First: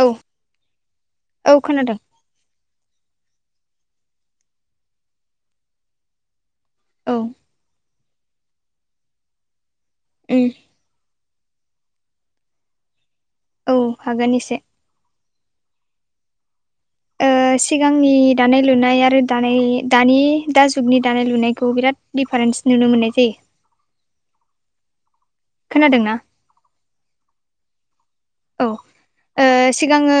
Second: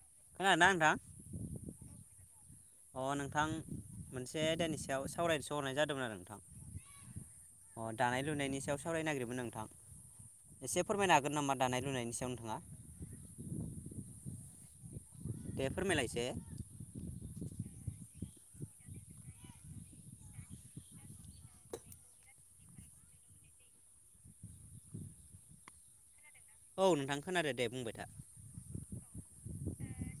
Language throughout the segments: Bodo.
औ खोनादोना नोंथां अ औ खोनादों नोंथां। नोंथां मोनसे आयदानि सायाव सावरायसोहरनाय जादोंमोन आरो नोंथां। औ अ दानाय लुनायनि सायाव सावराय नागिरोमोन नोंथां उम एसे फोरमायनो हागोन नामा? दानाय लुनायनि सायाव नोंथाङा औ हागोन एसे। दे फोरमायलाय एसे। ओ सिगांनि दानाय लुनाय आरो दानाय दानि दा जुगनि दानाय लुनायखौ बिराद दिडफारेन्स नुनो मोननाय जायो। खोनादों ना? औ नोंथां खोनादो दे बुंबाय था औ सिगाङो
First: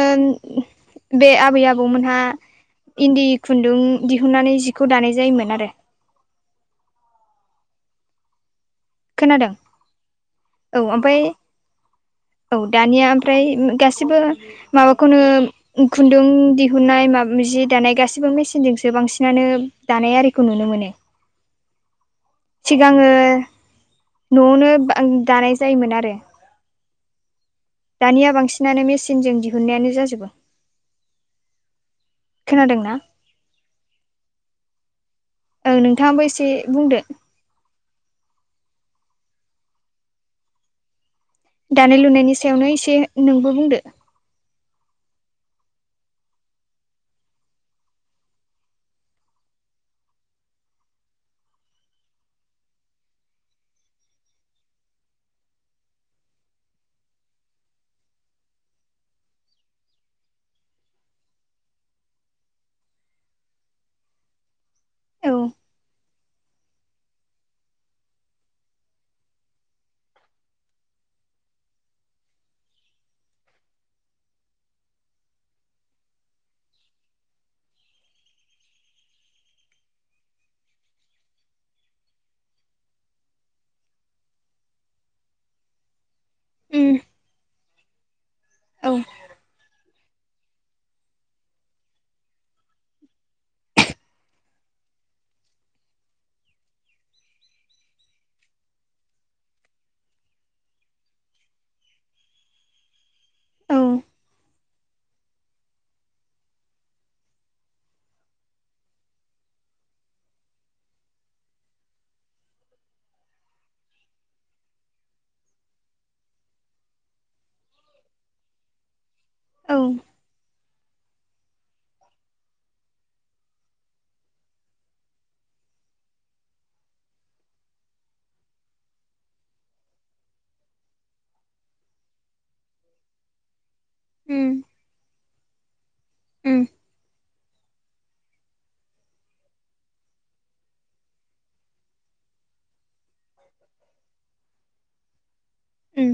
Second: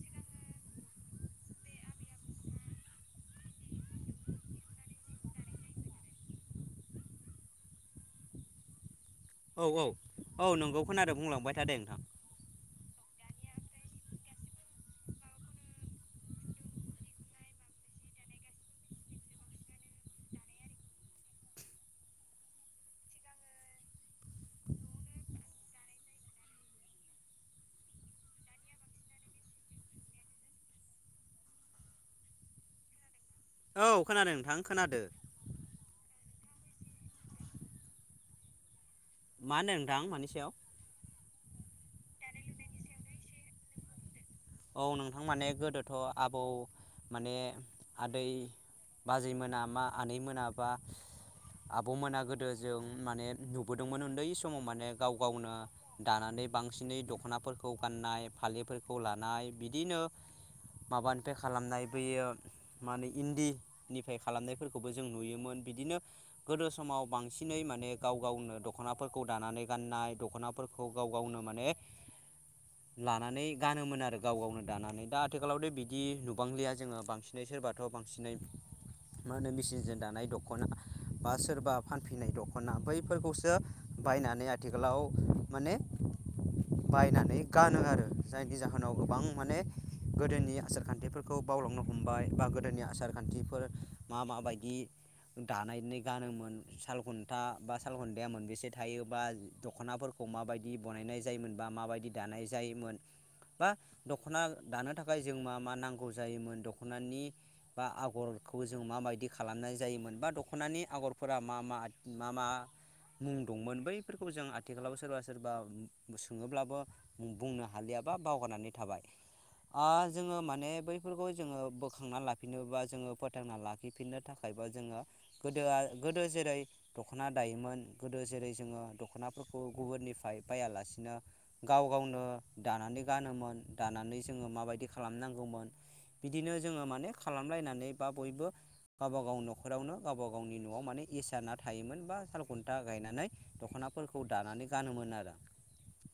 बे आबै आबौमोनहा इन्दि खुन्दुं दिहुननानै जिखौ दानाय जायोमोन आरो। खोनादों औ औ औ नंगौ खोनादों बुंलांबाय थादों नोंथां औ दानिया ओमफ्राय गासिबो माबाखौनो खुन्दुं दिहुनाय जि दानाय गासिबो बे मेसिनजोंसो बांसिनानो दानाय आरिखौ नुनो मोनो सिगाङो न'आवनो दानाय जायोमोन आरो दानिया बांसिनानो मेसिनजों दिहुन्नायानो जाजोबो खोनादोंना औ खोनादों नोंथां खोनादों ओं नोंथाङाबो एसे बुंदो मा होनो नोंथां मानि सायाव दानाय लुनायनि सायावनो एसे नोंबो बुंदो औ नोंथां माने गोदोथ आबौ माने आदै बाजै मोना मा आनै मोनाबा आबमोना गोदो जों माने नुबोदोंमोन उन्दै समाव माने गाव गावनो दानानै बांसिनै दखनाफोरखौ गाननाय फालिफोरखौ लानाय बिदिनो माबानिफ्राय खालामनाय बेैयो मा होनो इन्दिनिफ्राय खालामनाय फोरखौबो जों औ नुयोमोन बिदिनो गोदो समाव बांसिनै माने गाव गावनो दखनाफोरखौ दानानै गाननाय दखनाफोरखौ गाव गाव गावनो माने लानानै गानोमोन आरो आरो गाव गावनो दानानै दा आथिखालावथ बिदि नुबांलिया जोङो बांसिनै सोरबाथ बांसिनै मा होनो मेचिनजों दानाय दखना बा सोरबा फानफैनाय दखना बैफोरखौसो बायनानै आथिखालाव माने उम बायनानै गानो आरो जायनि औ जाहोनाव गोबां माने गोदोनि आसार खान्थिफोरखौ बावलांनो हमबाय बा गोदोनि आसार खान्थिफोर मा माबायदि दानायनाय गानोमोन सालखुन्था बा सालखुन्न्दाया मोनबेसे थायो बा दखनाफोर खौ माबायदि बानायनाय जायोमोन बा माबायदि दानाय जायोमोन बा औ दख'ना दानो थाखाय जों मा मा नांगौ जायोमोन दख'नानि बा आगरखौ जों माबायदि खालामनाय जायोमोन बा दख'नानि आगरफोरा मा मा मा मा? मुं दंमोन बैफोरखौबो जों आथिखालाव सोरबा सोरबा सोङोब्लाबो बुंनो हालिया बा बावगारनानै थाबाय औ ओ जोङो माने बै फोरखौ जोङो बोखांना लाफिनो बा जोङो फोथांना लाखिफिननो थाखाय बा जोङो गोदोआ गोदो जेरै दख'ना दायोमोन गोदो जेरै जोङो दखनाफोरखौ गुबुननिफ्राय बायालासिनो गाव गावनो दानानै गानोमोन दानानै जोङो उम माबायदि खालामनांगौमोन बिदिनो उम जोङो माने खालामलायनानै बा बयबो गावबा गाव न'खरावनो गावबा गावनि न'वाव माने इसना थायोमोन बा साल खुनथा गायनानै दख'नाफोरखौ दानानै गानोमोन आरो‌। उम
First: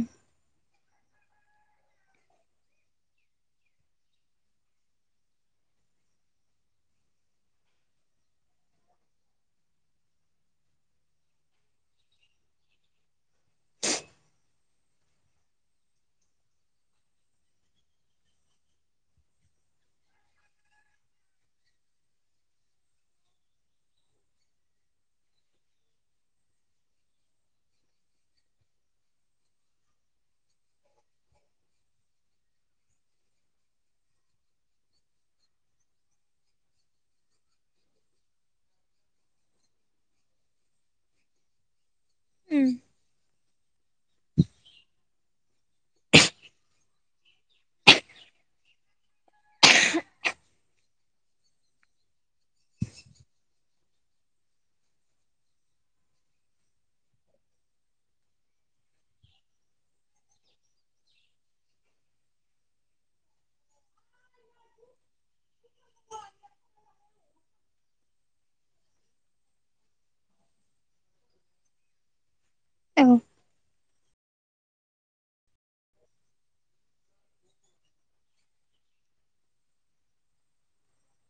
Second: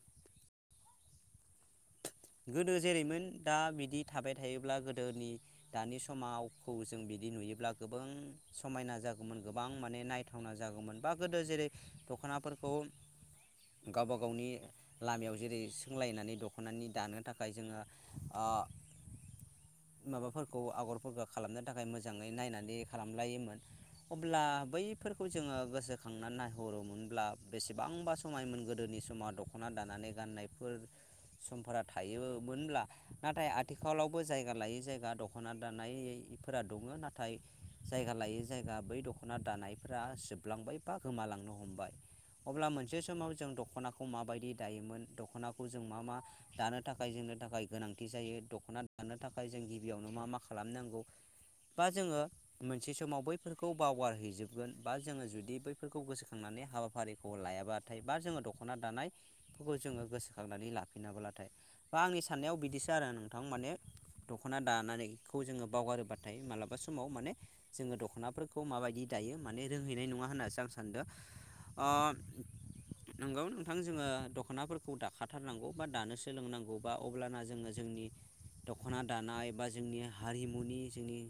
[inaudible] गोदो जेरैमोन दा बिदि थाबाय थायोब्ला गोदोनि दानि समावखौ जों बिदि नुयोब्ला गोबां समायना जागौमोन गोबां माने नायथावना जागौमोन बा गोदो जेरै दखना गावबा गावनि लामायाव जेरै सोंलायनानै दख दख'नानि दानो थाखाय जोङो ओ माबाफोरखौ आगरफोरखौ खालामनो थाखाय मोजाङै नायनानै खालामलायोमोन अब्ला बैफोरखौ जोङो गोसोखांनानै नायहरोमोनब्ला बेसेबांबा समायमोन गोदोनि समाव दख'ना दानानै गाननायफोर समफोरा थायोमोनब्ला नाथाय आथिखालावबो जायगा लायै जायगा दख'ना दानायै फोरा दङ नाथाय जायगा लायै जायगा बै दख'ना दानायफोरा जोबलांबाय बा गोमालांबाय [inaudible] अब्ला मोनसे समाव जों दख'नाखौ माबायदि दायोमोन दख'नाखौ जों मा मा दानो थाखाय जोंनि थाखाय गोनांथि जायो दख'ना दानो थाखाय जों गिबियावनो मा मा खालामनांगौ बा जोङो मोनसे समाव बैफोरखौ बावगारहैजोबगोन बा जोङो जुदि बैफोरखौ गोसोखांनानै हाबाफारिखौ लायाबाथाय बा जोङो दख'ना दानायफोरखौ जोङो गोसोखांनानै ला फिनाबोलाथाय बा आंनि साननायाव बिदिसो आरो नोंथां माने दख'ना दानानैखौ जोङो बावगारोबाथाय मालाबा समाव माने जोङो दख'नाफोर खौ माबायदि दायो माने रोंहैनाय नङा होननानैसो आं सानदों ओ औ नंगौ नोंथां जोङो दख'नाफोरखौ दाखाथारनांगौ बा दानो सोलोंनांगौ बा अब्लाना जोङो जोंनि दख'ना दानाय बा जोंनि हारिमुनि जोंनि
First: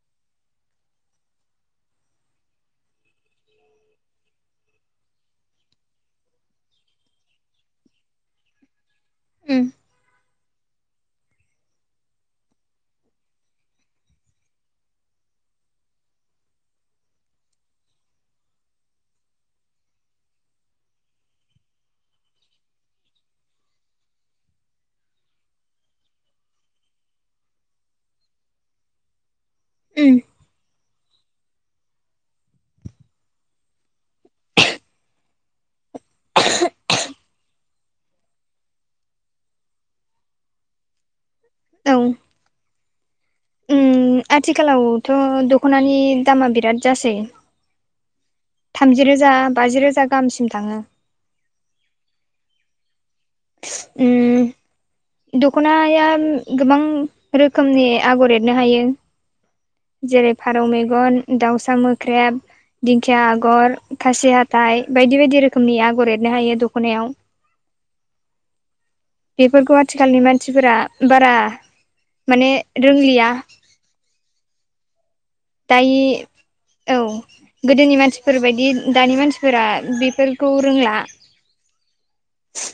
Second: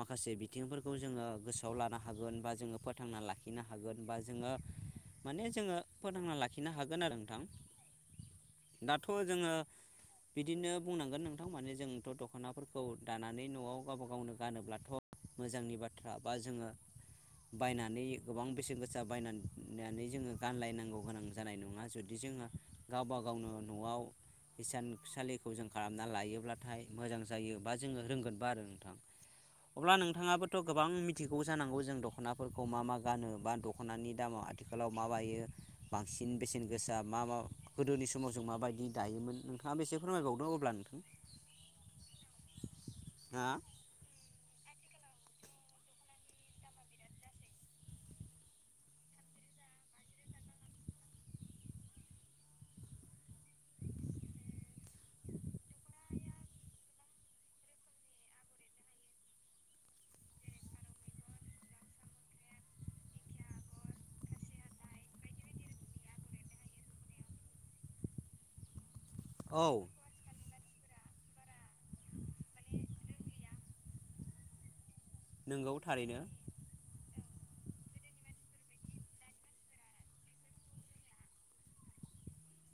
माखासे बिथिंफोरखौ जोङो गोसोआव लानो हागोन बा जोङो फोथांना लाखिनो हागोन बा जोङो माने जोङो फोथांना लाखिनो हागोन आरो नोंथां [inaudible] दाथ' जोङो उम बिदिनो बुंनांगोन नोंथां माने जोंथ' दख'नाफोरखौ दानानै न'आव गावबा गावनो गानोब्लाथ' मोजांनि बाथ्रा बा जोङो बायनानै गोबां बेसेन गोसा बायनानै जोङो गानलायनांगौ गोनां जानाय नङा जुदि जों जोङो गावबा गावनो न'आव इसानसालिखौ जों खालामना लायोब्लाथाय मोजां जायो बा जोङो रोंगोनबो आरो नोंथां अब्ला उम नोंथाङाबोथ' गोबां मि थिगौ जानांगौ जों दख'नाफोरखौ मा मा गानो बा दख'नानि दामाव आथिखालाव माबायो बां सिन बेसेन गोसा मा मा गोदोनि स माव जों माबायदि दायोमोन नोंथाङाबो एसे फोरमायबावदों अब्ला नोंथां। औ दा उम आथिखालावथ' दख'नानि दामा बिराद जासै थामजि रोजा बाजि रोजा गाहामसिम थाङो उम दख'नाया गोबां रोखोमनि आगर एरनो हायो जेरै फारौ मेगन दाउसा मोख्रेब दिंखिया आगर खासि हाथाय बायदि बायदि रोखोमनि आगर एरनो हायो दख'नायाव [inaudible] औ बेफोरखौ आथिखालनि मानसिफोरा बारा माने रोंलिया नोंगौ दायि थारैनो औ गोदोनि मानसिफोरबायदि दानि मानसिफोरा बेफोरखौ रोंला [unintelligible]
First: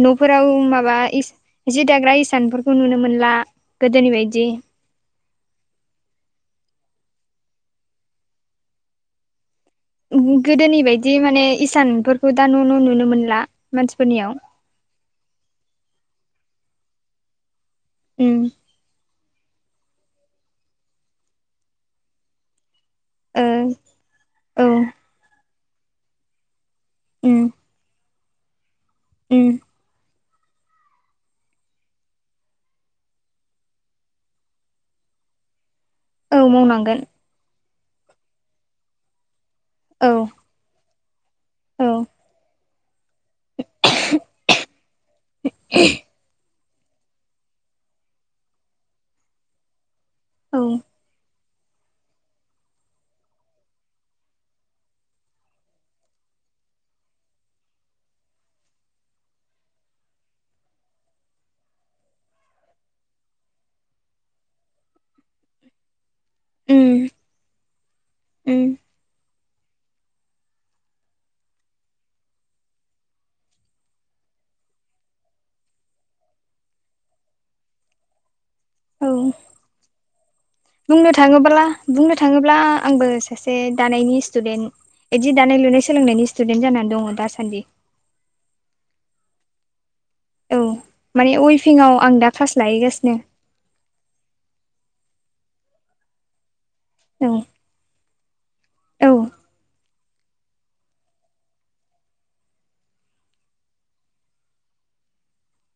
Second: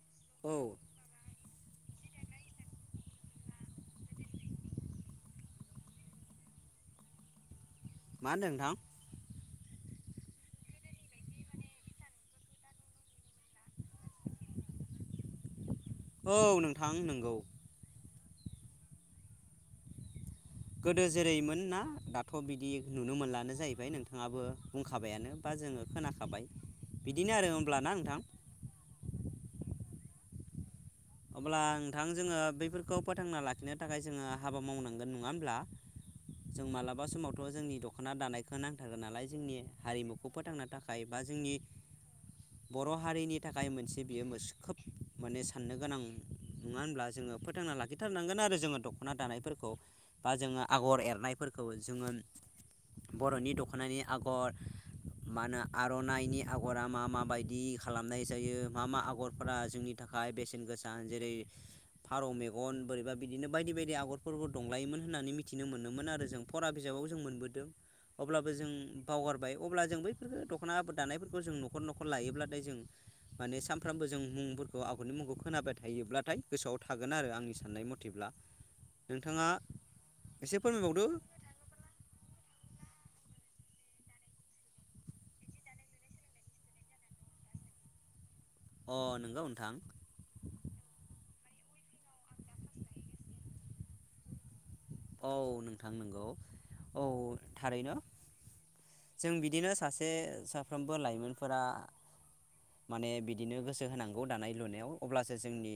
न'फोराव औ माबा इस जि दाग्रा इसानफोरखौ नुनो मोनला गोदोनि बायदि मा होनदों नोंथां गोदोनि बायदि माने इसानफोरखौ दा न' न' नुनो मोनला मानसिफोरनियाव [inaudible] औ नोंथां नोंगौ उम गोदो जेरैमोन ना दाथ' बिदि नुनो ओ मोनलानो जायैबाय नोंथाङाबो औ बुंखाबायानो बा जोङो खोनाखाबाय उम बिदिनो आरो होमब्लाना नोंथां उम अब्ला नोंथां जोङो बैफोरखौ फोथांना लाखिनो थाखाय जोङो हाबा मावनांगोन नङा होमब्ला औ जों मावनांगोन मालाबा समावथ' जोंनि दख'ना दानायखौ नांथारगोन नालाय जोंनि औ हारिमुखौ फोथांनो थाखाय बा जोंनि औ बर' हारिनि थाखाय मोनसे बियो मोस खोब माने साननो गोनां नङा होनब्ला जोङो फोथांना लाखिथारनांगोन आरो जोङो दख'ना दानायफोरखौ बा औ जोङो आगर एरनायफोरखौ जोङो बर'नि दख'नानि आगर मा होनो आर'नाइनि आग'रा मा माबायदि खालामनाय जायो मा मा आगरफोरा जोंनि थाखाय बेसे सेन गोसा जेरै फारौ मेगन बोरैबा बिदिनो बायदि बायदि आगरफोरबो दंलायोमोन होननानै मिथिनो मोनोमोन आरो जों फरा बिजाबाव उम जों मोनबोदों अब्लाबो उम जों बावगारबाय अब्ला जों बैफोरफोरखो दख'ना आब दानायफोरखौ जों न'खर न'खर लायोब्लाथाय जों माने सानफ्रामबो जों मुं फोरफोरखौ आगरनि मुंखौ खोनाबाय थायोब्लाथाय गोसोआव थागोन आरो आंनि साननाय मथेब्ला। औ नोंथाङा एसे फोरमायबावदो बुंनो थाङोब्ला बुंनो थाङोब्ला आंबो सासे दानायनि स्टुदेन्ट इदि दानाय लुनाय सोलोंनायनि स्टुदेन्ट जानानै दङ दासान्दि। अ नोंगौ नोंथां। औ माने उइफिंआव आं दा क्लास लहैगासिनो। औ नोंथां नोंगौ औ थारैनो औ जों बिदिनो सासे ए साफ्रोमबो लाइमोनफोरा माने बिदिनो गोसो होनांगौ दानाय लुनायाव अब्लासो जोंनि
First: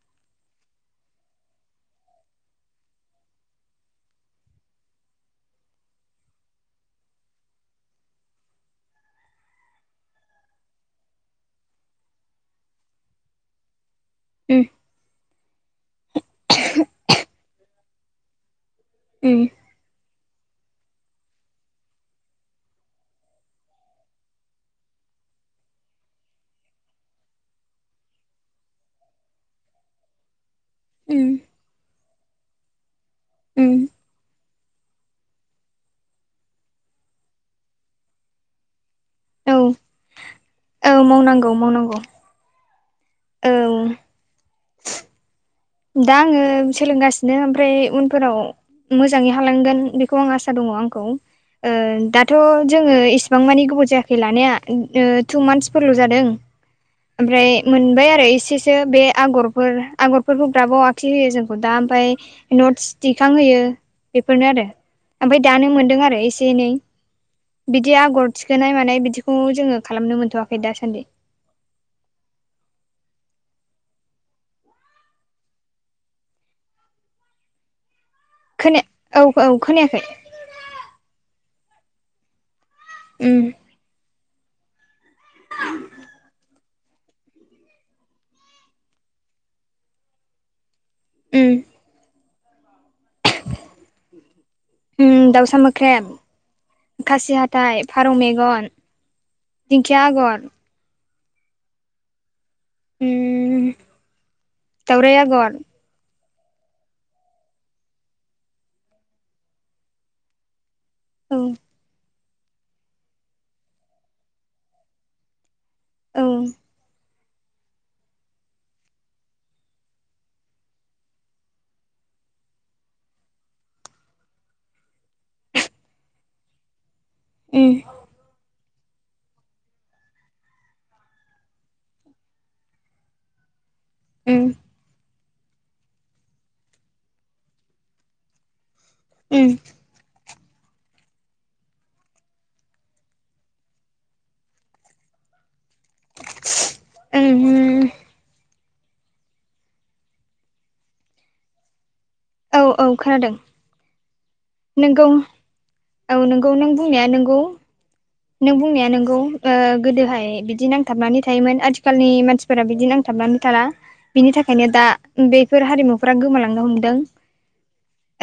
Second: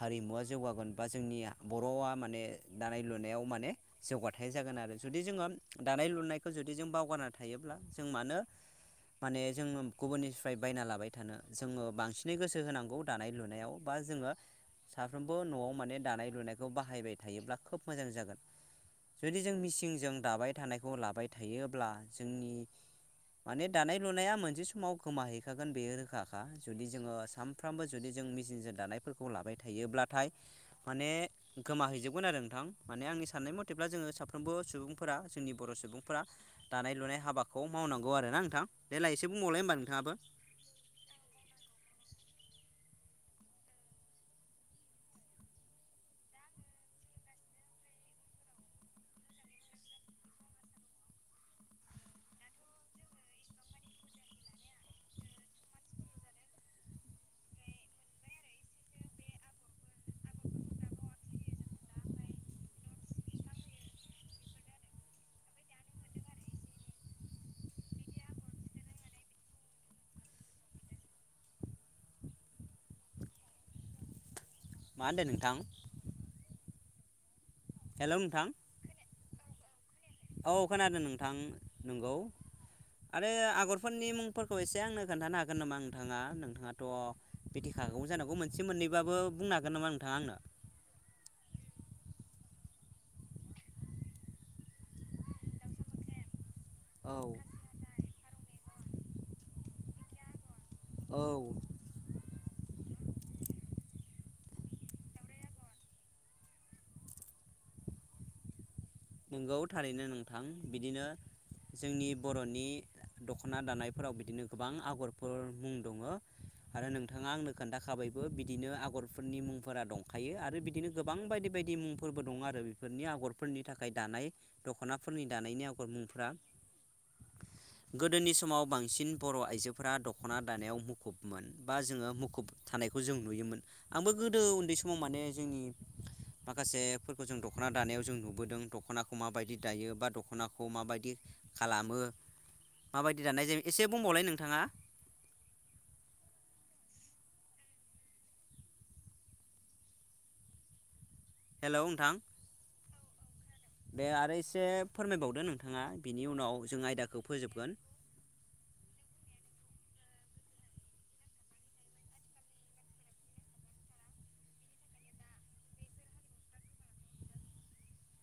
हारिमुवा जौगागोन बा जोंनि बर'आ माने दानाय लुनायाव माने जौगाथाय जागोन आरो जुदि जोङो दानाय लुनायखौ जुदि जों बावगारना थायोब्ला जों मानो [inaudible] माने जोङो गुबुननिफ्राय बायना लाबाय थानो जोङो बांसिनै गोसो होनांगौ दानाय लुनायाव बा जोङो उम साफ्रोमबो न'आव माने दानाय लुनायखौ बाहायबाय थायोब्ला खोब मोजां जागोन। उम जुदि जों मिसिंजों दाबाय थानायखौ लाबाय थायोब्ला जोंनि माने दानाय लुनाया मोनसे समाव गोमाहैखागोन बे रोखाखा जुदि जोङो सानफ्रामबो जुदि जों मेचिनजों दानायफोरखौ लाबाय थायोब्लाथाय माने उम गोमाहैजोबगोन आरो नोंथां माने आंनि साननाय उम मथेब्ला जोङो सा फ्रोमबो सुबुंफोरा जोंनि बर' सुबुंफोरा दानाय लुनाय हाबाखौ मावनांगौ आरो ना नोंथां। देलाय एसे औ बुंबावलाय होमबा नोंथाङाबो औ मावनांगौ मावनांगौ। औ। दा आङो सोलोंगासिनो ओमफ्राय उनफोराव मोजाङै हालांगोन बेखौ आं आसा दङ' आंखौ। ओ दाथ' जोङो इसिबां मानि गोबाव जायाखै लानाया ओ टु मान्थसफोरल' जादों। ओमफ्राय मोनबाय आरो इसेसो बे आगरफोर आगर फोरखौ ग्राबाव आखिहोयो जोंखौ दा ओमफाय नटस दिखांहोयो बेफोरनो आरो। ओमफाय दानो मोन्दों आरो एसे एनै बिदि आगर थिखोनाय मानाय बिदिखौ जोङो खालामनो मोनथ'वाखै दासान्दि। [inaudible] मा होनदो नोंथां? हेलौ नोंथां। खोनाया औ औ खोनायाखै? औ खोनादों नोंथां नंगौ आरो उम आगरफोरनि मुंफोरखौ एसे आंनो खोन्थानो हागोन नामा नोंथाङा? नोंथाङा थ' मिथिखागौमोन जानांगौ मोनसे मोननैबाबो बुंनो हागोन नामा नोंथाङा आंनो? उम। उम दाउसामोख्रेब खासि आंनो हाथाइ, फारौ मेगन, दिंखिया आगर औ उम दावराय आगर नोंगौ थारैनो नोंथां बिदिनो औ जोंनि बर'नि दख'ना दानायफोराव बिदिनो गोबां आगरफोर मुं दङो उम आरो नों थाङा आंनो खोनथाखाबायबो बिदिनो आगरफोरनि मुंफोरा दंखायो आरो बिदिनो गोबां बायदि बायदि मुंफोर फोरबो दं आरो बेफोरनि आगरफोरनि था खाय दानाय दख'नाफोरनि दानायनि आगर मुंफोरा। गोदोनि समाव बांसिन बर' आइजोफोरा दख'ना दानायाव मुखुबमोन बा जोङो मुखुब थानायखौ जों नुयोमोन। आंबो गोदो उम उन्दै समाव माने जोंनि माखासेफोरखौ जों दख'ना दानायाव जों नुबोदों दख'नाखौ उम माबायदि दायो बा दख'नाखौ माबायदि खालामो माबायदि दानाय जायो एसे बुंबावलाय नोंथाङा [unintelligible] हेलौ नोंथां औ औ खोनादों दे आरो एसे नोंगौ फोरमायबावदो नोंथाङा औ बिनि नोंगौ उनाव नों जों बुंनाया आयदाखौ नोंगौ फोजोबगोन। नों बुंनाया नोंगौ ओ गोदोहाय बिदि नांथाबनानै थायोमोन आथिखालनि मानसिफोरा बिदि नांथाबनानै थाला बिनि थाखाय नो दा बेफोर हारिमुफोरा गोमालांनो हमदों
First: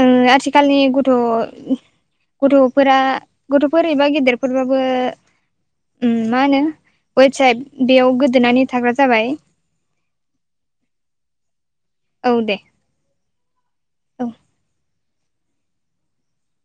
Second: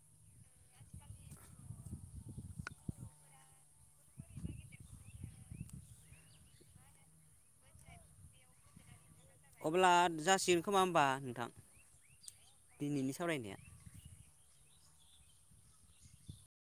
ओ आथिखालनि ग थ' गथ'फोरा गथ'फोर एबा गेदेरफोरबाबो उम मा होनो वेबसाइट बेयाव गोदोनानै थाग्रा जाबाय अब्ला जासिगोन खोमा होमबा नोंथां औ दे दिनैनि सावरायनाया औ